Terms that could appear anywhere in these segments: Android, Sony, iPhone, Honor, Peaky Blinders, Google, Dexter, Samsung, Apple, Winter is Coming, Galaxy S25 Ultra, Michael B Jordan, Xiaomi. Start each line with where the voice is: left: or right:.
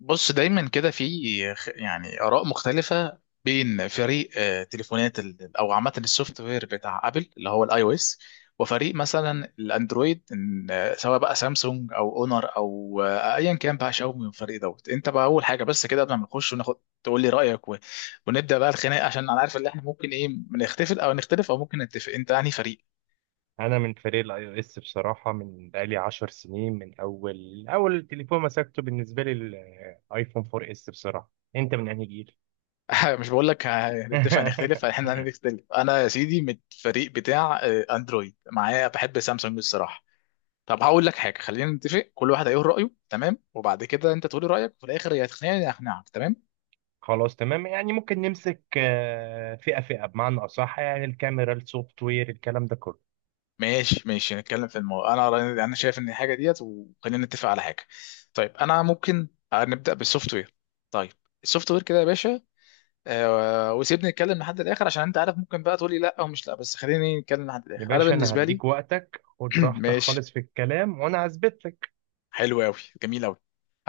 left: بص دايما كده في اراء مختلفه بين فريق تليفونات ال- او عامه السوفت وير بتاع ابل اللي هو الاي او اس، وفريق مثلا الاندرويد إن، آه، سواء بقى سامسونج او اونر او ايا كان بقى شاومي. من الفريق دوت؟ انت بقى اول حاجه بس كده قبل ما نخش وناخد، تقول لي رايك و ونبدا بقى الخناق، عشان انا عارف ان احنا ممكن ايه نختلف او نختلف او ممكن نتفق. انت يعني فريق؟
right: انا من فريق الاي او اس بصراحه، من بقالي 10 سنين. من اول تليفون مسكته بالنسبه لي الايفون 4 اس، بصراحه. انت من انهي جيل؟
left: مش بقول لك هنتفق، هنختلف، احنا هنختلف. انا يا سيدي من الفريق بتاع اندرويد، معايا بحب سامسونج الصراحه. طب هقول لك حاجه، خلينا نتفق، كل واحد هيقول رايه تمام، وبعد كده انت تقولي رايك، وفي الاخر يا تقنعني يا اقنعك تمام.
right: خلاص تمام. يعني ممكن نمسك فئه فئه بمعنى اصح، يعني الكاميرا، السوفت وير، الكلام ده كله.
left: ماشي ماشي، نتكلم في الموضوع. انا انا شايف ان الحاجه ديت، وخلينا نتفق على حاجه. طيب انا ممكن نبدا بالسوفت وير. طيب السوفت وير كده يا باشا، وسيبني نتكلم لحد الاخر، عشان انت عارف ممكن بقى تقولي لا او مش لا، بس خليني نتكلم لحد
right: يا
left: الاخر. انا
right: باشا، انا
left: بالنسبه لي
right: هديك وقتك، خد راحتك
left: ماشي.
right: خالص في الكلام وانا هثبت لك.
left: حلو قوي. جميل قوي.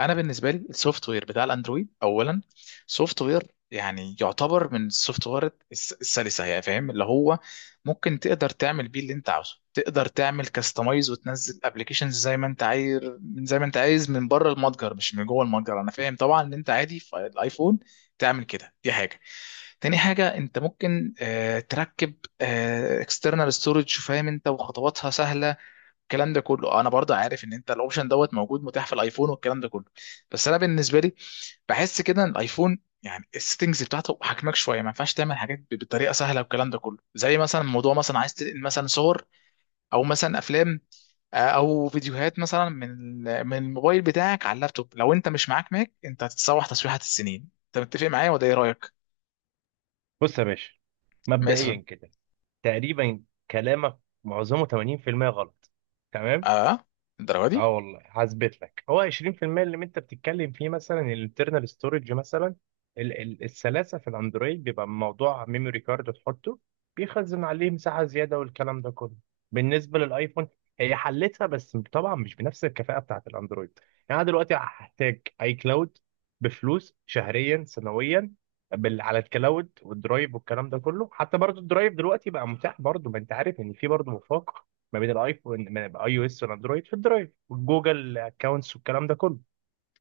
left: انا بالنسبه لي السوفت وير بتاع الاندرويد اولا، سوفت وير يعني يعتبر من السوفت وير السلسه، يعني فاهم اللي هو ممكن تقدر تعمل بيه اللي انت عاوزه، تقدر تعمل كاستمايز وتنزل ابلكيشنز زي ما انت عايز، من زي ما انت عايز من بره المتجر مش من جوه المتجر. انا فاهم طبعا ان انت عادي في الايفون تعمل كده، دي حاجه. تاني حاجه انت ممكن تركب اكسترنال ستورج، فاهم انت، وخطواتها سهله، الكلام ده كله. انا برضه عارف ان انت الاوبشن دوت موجود متاح في الايفون والكلام ده كله، بس انا بالنسبه لي بحس كده ان الايفون يعني السيتنجز بتاعته حجمك شويه، ما ينفعش تعمل حاجات بطريقه سهله والكلام ده كله. زي مثلا موضوع مثلا عايز تنقل مثلا صور او مثلا افلام او فيديوهات مثلا من من الموبايل بتاعك على اللابتوب، لو انت مش معاك ماك انت هتتسوح تسويحه السنين. انت متفق معايا ولا ايه رايك؟
right: بص يا باشا،
left: مثلا.
right: مبدئيا كده تقريبا كلامك معظمه 80% غلط.
left: اه. الدرجه دي؟
right: اه والله هثبت لك. هو 20% اللي انت بتتكلم فيه، مثلا الانترنال ستورج مثلا. السلاسه في الاندرويد بيبقى موضوع ميموري كارد، تحطه بيخزن عليه مساحه زياده والكلام ده كله. بالنسبه للايفون، هي حلتها بس طبعا مش بنفس الكفاءه بتاعت الاندرويد. يعني انا دلوقتي هحتاج اي كلاود بفلوس شهريا سنويا، على الكلاود والدرايف والكلام ده كله. حتى برضو الدرايف دلوقتي بقى متاح برضو، ما انت عارف ان في برضو مفاق ما بين الايفون من اي او اس والاندرويد في الدرايف والجوجل اكونتس والكلام ده كله.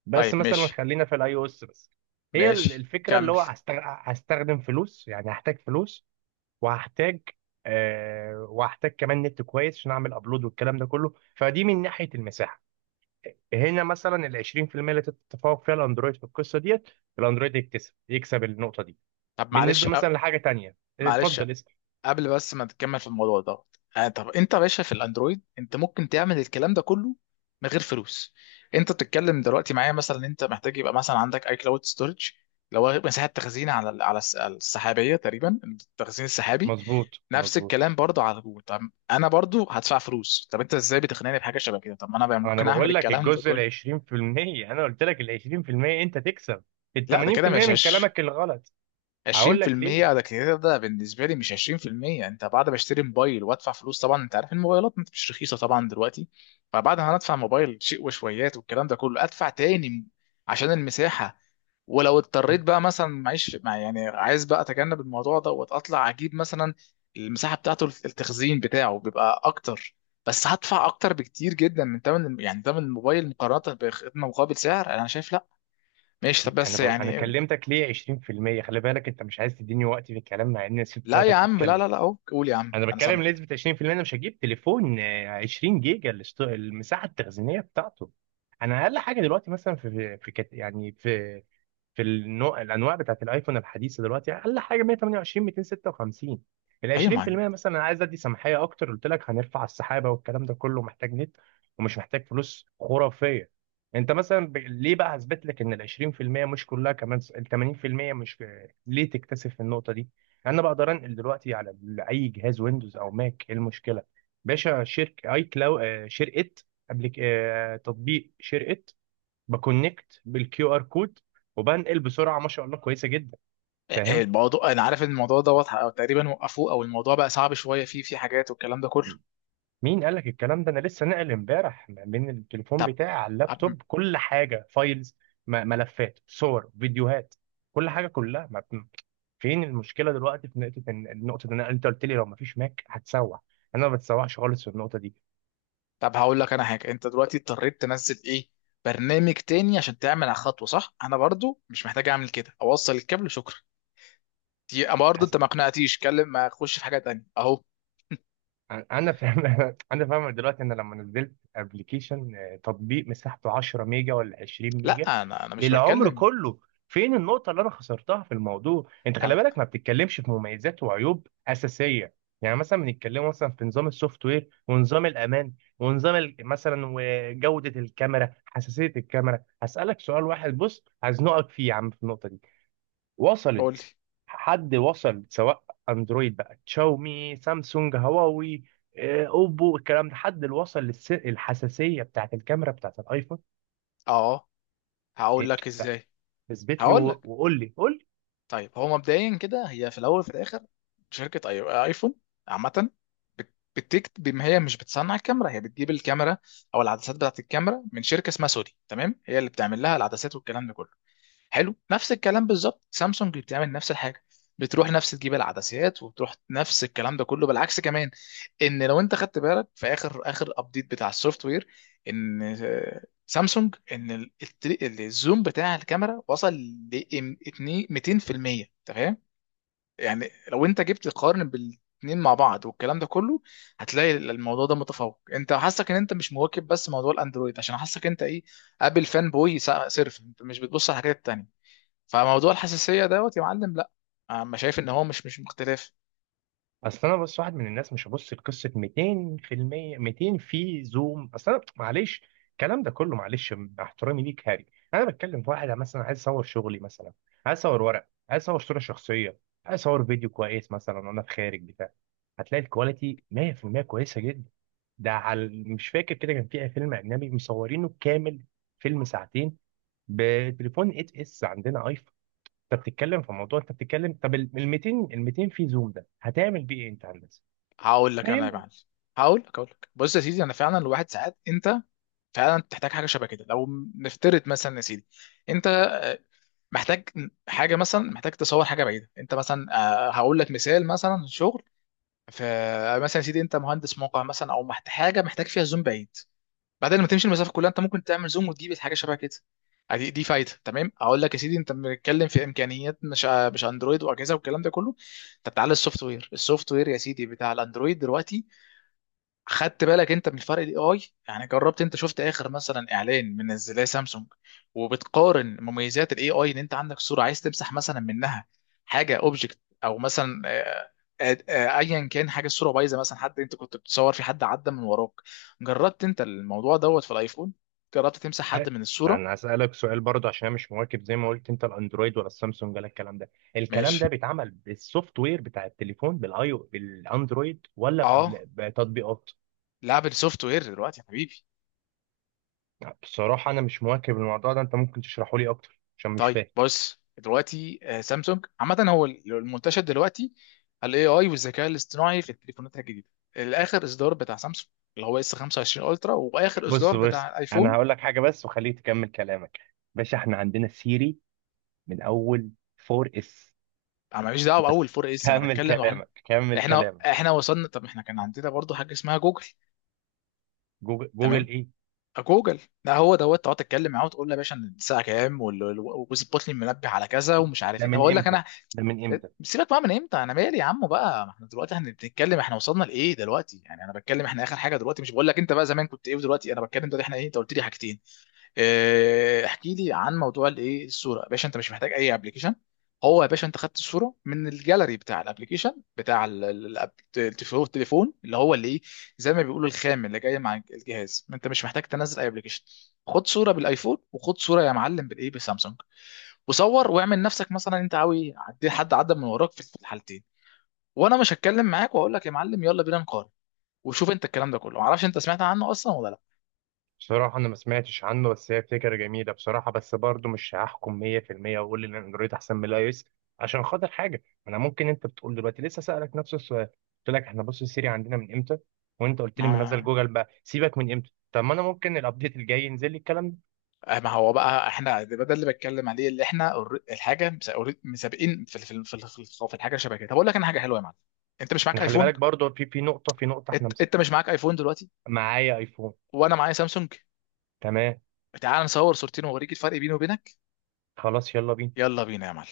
right: بس
left: طيب
right: مثلا
left: ماشي.
right: خلينا في الاي او اس بس. هي
left: ماشي
right: الفكره اللي
left: كمل.
right: هو هستخدم فلوس، يعني هحتاج فلوس وهحتاج، وهحتاج كمان نت كويس عشان اعمل ابلود والكلام ده كله. فدي من ناحيه المساحه. هنا مثلا ال 20% اللي تتفوق فيها الاندرويد في القصه ديت. الاندرويد يكسب النقطه دي.
left: طب معلش
right: بالنسبه مثلا لحاجه تانيه،
left: معلش
right: اتفضل اسال.
left: قبل بس ما تكمل في الموضوع ده، آه طب انت يا باشا في الاندرويد انت ممكن تعمل الكلام ده كله من غير فلوس. انت بتتكلم دلوقتي معايا مثلا انت محتاج يبقى مثلا عندك اي كلاود ستورج، لو هو مساحه تخزين على السحابيه، تقريبا التخزين السحابي.
right: مظبوط
left: نفس
right: مظبوط.
left: الكلام برضه على جوجل، طب انا برضه هدفع فلوس. طب انت ازاي بتقنعني بحاجه شبه كده؟ طب ما انا بقى
right: انا
left: ممكن اعمل
right: بقول لك
left: الكلام ده
right: الجزء ال
left: كله.
right: 20%، انا قلت لك ال 20% انت تكسب، ال
left: لا ده كده
right: 80%
left: مش
right: من
left: هش،
right: كلامك الغلط. هقول لك
left: 20%
right: ليه.
left: على كده ده بالنسبه لي مش 20%. انت بعد ما اشتري موبايل وادفع فلوس، طبعا انت عارف الموبايلات مش رخيصه طبعا دلوقتي، فبعد ما هندفع موبايل شيء وشويات والكلام ده كله، ادفع تاني عشان المساحه. ولو اضطريت بقى مثلا معيش مع، يعني عايز بقى اتجنب الموضوع ده واطلع اجيب مثلا المساحه بتاعته، التخزين بتاعه بيبقى اكتر بس هدفع اكتر بكتير جدا من ثمن يعني ثمن الموبايل، مقارنه بخدمه مقابل سعر انا شايف لا. ماشي طب بس
right: انا
left: يعني،
right: كلمتك ليه 20%. خلي بالك انت مش عايز تديني وقت في الكلام، مع اني سبت
left: لا يا
right: وقتك
left: عم، لا
right: تتكلم.
left: لا لا اهو قول يا عم
right: انا
left: انا
right: بتكلم
left: سامع.
right: نسبة 20%. انا مش هجيب تليفون 20 جيجا المساحة التخزينية بتاعته. انا اقل حاجة دلوقتي مثلا يعني في الانواع بتاعت الايفون الحديثه دلوقتي اقل حاجه 128، 256. ال
left: ايوه ما
right: 20% مثلا، انا عايز ادي سماحيه اكتر قلت لك هنرفع السحابه والكلام ده كله، محتاج نت ومش محتاج فلوس خرافيه. انت مثلا ليه بقى هثبت لك ان ال 20% مش كلها كمان، ال 80% مش ليه تكتسب في النقطه دي. انا بقدر انقل دلوقتي على اي جهاز ويندوز او ماك، ايه المشكله؟ باشا، شركه، قبل ك- آه، تطبيق شركه، بكونكت بالكيو ار كود وبنقل بسرعه، ما شاء الله كويسه جدا. فاهم؟
left: الموضوع، انا عارف ان الموضوع دوت او تقريبا وقفوه او الموضوع بقى صعب شويه، فيه في حاجات والكلام ده كله.
right: مين قال لك الكلام ده؟ انا لسه ناقل امبارح من التليفون
left: طب
right: بتاعي على
left: طب
right: اللابتوب كل حاجه، فايلز، ملفات، صور، فيديوهات، كل حاجه كلها ما بت- فين المشكله دلوقتي في نقطه النقطه دي؟ انت قلت لي لو ما فيش ماك هتسوح. انا ما بتسوحش خالص في النقطه دي.
left: طب هقول لك انا حاجه، انت دلوقتي اضطريت تنزل ايه، برنامج تاني عشان تعمل على خطوه صح؟ انا برضو مش محتاج اعمل كده، اوصل الكابل شكرا. دي برضو انت ما اقنعتيش كلم، ما اخش في حاجه تانيه اهو.
right: انا فاهم. انا فاهم دلوقتي ان لما نزلت ابلكيشن، تطبيق مساحته 10 ميجا ولا 20 ميجا
left: لا انا مش
right: للعمر
left: بتكلم
right: كله. فين النقطة اللي انا خسرتها في الموضوع؟ انت خلي
left: انا.
right: بالك ما بتتكلمش في مميزات وعيوب أساسية. يعني مثلا بنتكلم مثلا في نظام السوفت وير ونظام الامان ونظام مثلا وجودة الكاميرا، حساسية الكاميرا. هسألك سؤال واحد بص، هزنقك فيه يا عم في النقطة دي.
left: قول لي.
right: وصلت؟ حد وصل، سواء اندرويد بقى، تشاومي، سامسونج، هواوي، اوبو، الكلام ده، حد اللي وصل الحساسيه بتاعت الكاميرا بتاعت الايفون؟
left: اه هقول
right: إيه؟
left: لك
right: لا.
left: ازاي.
right: اثبت لي
left: هقول
right: و-
left: لك.
right: وقول لي، قول.
left: طيب هو مبدئيا كده، هي في الاول وفي الاخر شركه اي ايفون عامه، بتكت بما هي مش بتصنع الكاميرا، هي بتجيب الكاميرا او العدسات بتاعت الكاميرا من شركه اسمها سوني تمام، هي اللي بتعمل لها العدسات والكلام ده كله. حلو، نفس الكلام بالظبط سامسونج بتعمل نفس الحاجه، بتروح نفس تجيب العدسات وتروح نفس الكلام ده كله. بالعكس كمان، ان لو انت خدت بالك في اخر اخر ابديت بتاع السوفت وير، ان سامسونج ان الزوم بتاع الكاميرا وصل ل 200%. انت فاهم يعني لو انت جبت تقارن بالاتنين مع بعض والكلام ده كله، هتلاقي الموضوع ده متفوق. انت حاسك ان انت مش مواكب بس موضوع الاندرويد، عشان حاسك انت ايه، ابل فان بوي صرف، انت مش بتبص على الحاجات التانية. فموضوع الحساسيه دوت يا معلم لا، انا شايف ان هو مش مختلف.
right: اصل انا، بص، واحد من الناس مش هبص لقصه 200%، 200 في زوم. اصل انا معلش، الكلام ده كله معلش، مع احترامي ليك هاري. انا بتكلم في واحد مثلا عايز اصور شغلي مثلا، عايز اصور ورق، عايز اصور صوره شخصيه، عايز اصور فيديو كويس مثلا وانا في خارج بتاع. هتلاقي الكواليتي 100% كويسه جدا. ده على، مش فاكر كده، كان في فيلم اجنبي مصورينه كامل، فيلم ساعتين، بتليفون 8 اس عندنا ايفون. انت بتتكلم في موضوع، انت بتتكلم طب ال 200، ال 200 في زوم ده هتعمل بيه ايه انت يا هندسه؟
left: هقول لك انا يا
right: فاهم؟
left: معلم، هقول لك بص يا سيدي، انا فعلا الواحد ساعات انت فعلا تحتاج حاجه شبه كده. لو نفترض مثلا يا سيدي، انت محتاج حاجه، مثلا محتاج تصور حاجه بعيده انت مثلا. هقول لك مثال، مثلا شغل في، مثلا يا سيدي انت مهندس موقع مثلا، او حاجه محتاج فيها زوم بعيد، بعدين لما تمشي المسافه كلها انت ممكن تعمل زوم وتجيب حاجه شبه كده. دي فايده تمام. اقول لك يا سيدي، انت بنتكلم في امكانيات مش مش اندرويد واجهزه والكلام ده كله. انت بتعلي السوفت وير، السوفت وير يا سيدي بتاع الاندرويد دلوقتي، خدت بالك انت، من فرق الاي اي. يعني جربت انت؟ شفت اخر مثلا اعلان من زي سامسونج وبتقارن مميزات الاي اي، ان انت عندك صوره عايز تمسح مثلا منها حاجه اوبجكت، او مثلا ايا كان حاجه، الصوره بايظه مثلا، حد انت كنت بتصور في حد عدى من وراك. جربت انت الموضوع دوت في الايفون؟ جربت تمسح
right: ه-
left: حد من الصوره؟
right: انا هسألك سؤال برضه، عشان انا مش مواكب زي ما قلت انت الاندرويد ولا السامسونج ولا الكلام ده. الكلام
left: ماشي.
right: ده بيتعمل بالسوفت وير بتاع التليفون بالاي بالاندرويد ولا
left: اه.
right: بتطبيقات؟
left: لعب السوفت وير دلوقتي يا حبيبي.
right: بصراحة انا مش مواكب الموضوع ده، انت ممكن تشرحه لي اكتر عشان مش
left: طيب
right: فاهم.
left: بص دلوقتي سامسونج عامة هو المنتشر دلوقتي، الاي اي والذكاء الاصطناعي في التليفونات الجديدة. الاخر اصدار بتاع سامسونج اللي هو اس 25 الترا، واخر
right: بص
left: اصدار
right: بص،
left: بتاع
right: انا
left: الايفون.
right: هقول لك حاجة بس وخليك تكمل كلامك. باشا، احنا عندنا سيري من اول 4 اس.
left: انا ماليش دعوه باول
right: بس
left: 4 اس، انا
right: كمل
left: بتكلم واحنا،
right: كلامك كمل
left: احنا
right: كلامك.
left: احنا وصلنا. طب احنا كان عندنا برضو حاجه اسمها جوجل،
right: جوجل، جوجل
left: تمام،
right: ايه؟
left: جوجل، ده هو دوت تقعد تتكلم معاه وتقول له يا باشا إن الساعه كام وظبط لي المنبه على كذا ومش عارف
right: ده
left: ايه. طب
right: من
left: اقول لك
right: امتى؟
left: انا،
right: ده من امتى؟
left: سيبك بقى من امتى، انا مالي يا عم بقى، ما احنا دلوقتي احنا بنتكلم، احنا وصلنا لايه دلوقتي يعني، انا بتكلم احنا اخر حاجه دلوقتي، مش بقول لك انت بقى زمان كنت ايه، ودلوقتي انا بتكلم دلوقتي احنا ايه. انت قلت لي حاجتين، اه، احكي لي عن موضوع الايه، الصوره يا باشا انت مش محتاج اي ابلكيشن. هو يا باشا انت خدت الصوره من الجاليري بتاع الابلكيشن بتاع التليفون، اللي هو اللي ايه، زي ما بيقولوا الخام اللي جاي مع الجهاز، انت مش محتاج تنزل اي ابلكيشن. خد صوره بالايفون، وخد صوره يا معلم بالايه بسامسونج، وصور واعمل نفسك مثلا انت حد عدى من وراك في في الحالتين، وانا مش هتكلم معاك واقول لك يا معلم، يلا بينا نقارن وشوف انت. الكلام ده كله معرفش انت سمعت عنه اصلا ولا لا.
right: بصراحة أنا ما سمعتش عنه، بس هي فكرة جميلة بصراحة. بس برضه مش هحكم 100% وأقول إن أندرويد أحسن من الأي إس. عشان خاطر حاجة، أنا ممكن، أنت بتقول دلوقتي لسه، سألك نفس السؤال، قلت لك إحنا بص السيري عندنا من إمتى، وأنت قلت لي منزل
left: ما
right: جوجل بقى، سيبك من إمتى، طب ما أنا ممكن الأبديت الجاي ينزل لي الكلام ده.
left: ما هو بقى احنا ده اللي بتكلم عليه اللي احنا الحاجه مسابقين في الحاجه شبه كده. طب اقول لك انا حاجه حلوه يا معلم، انت مش
right: إحنا
left: معاك
right: خلي
left: ايفون؟
right: بالك برضه في نقطة إحنا
left: انت, انت مش معاك ايفون دلوقتي؟
right: معايا أيفون.
left: وانا معايا سامسونج،
right: تمام.
left: تعال نصور صورتين واوريك الفرق بيني وبينك.
right: خلاص يلا بينا.
left: يلا بينا يا معلم.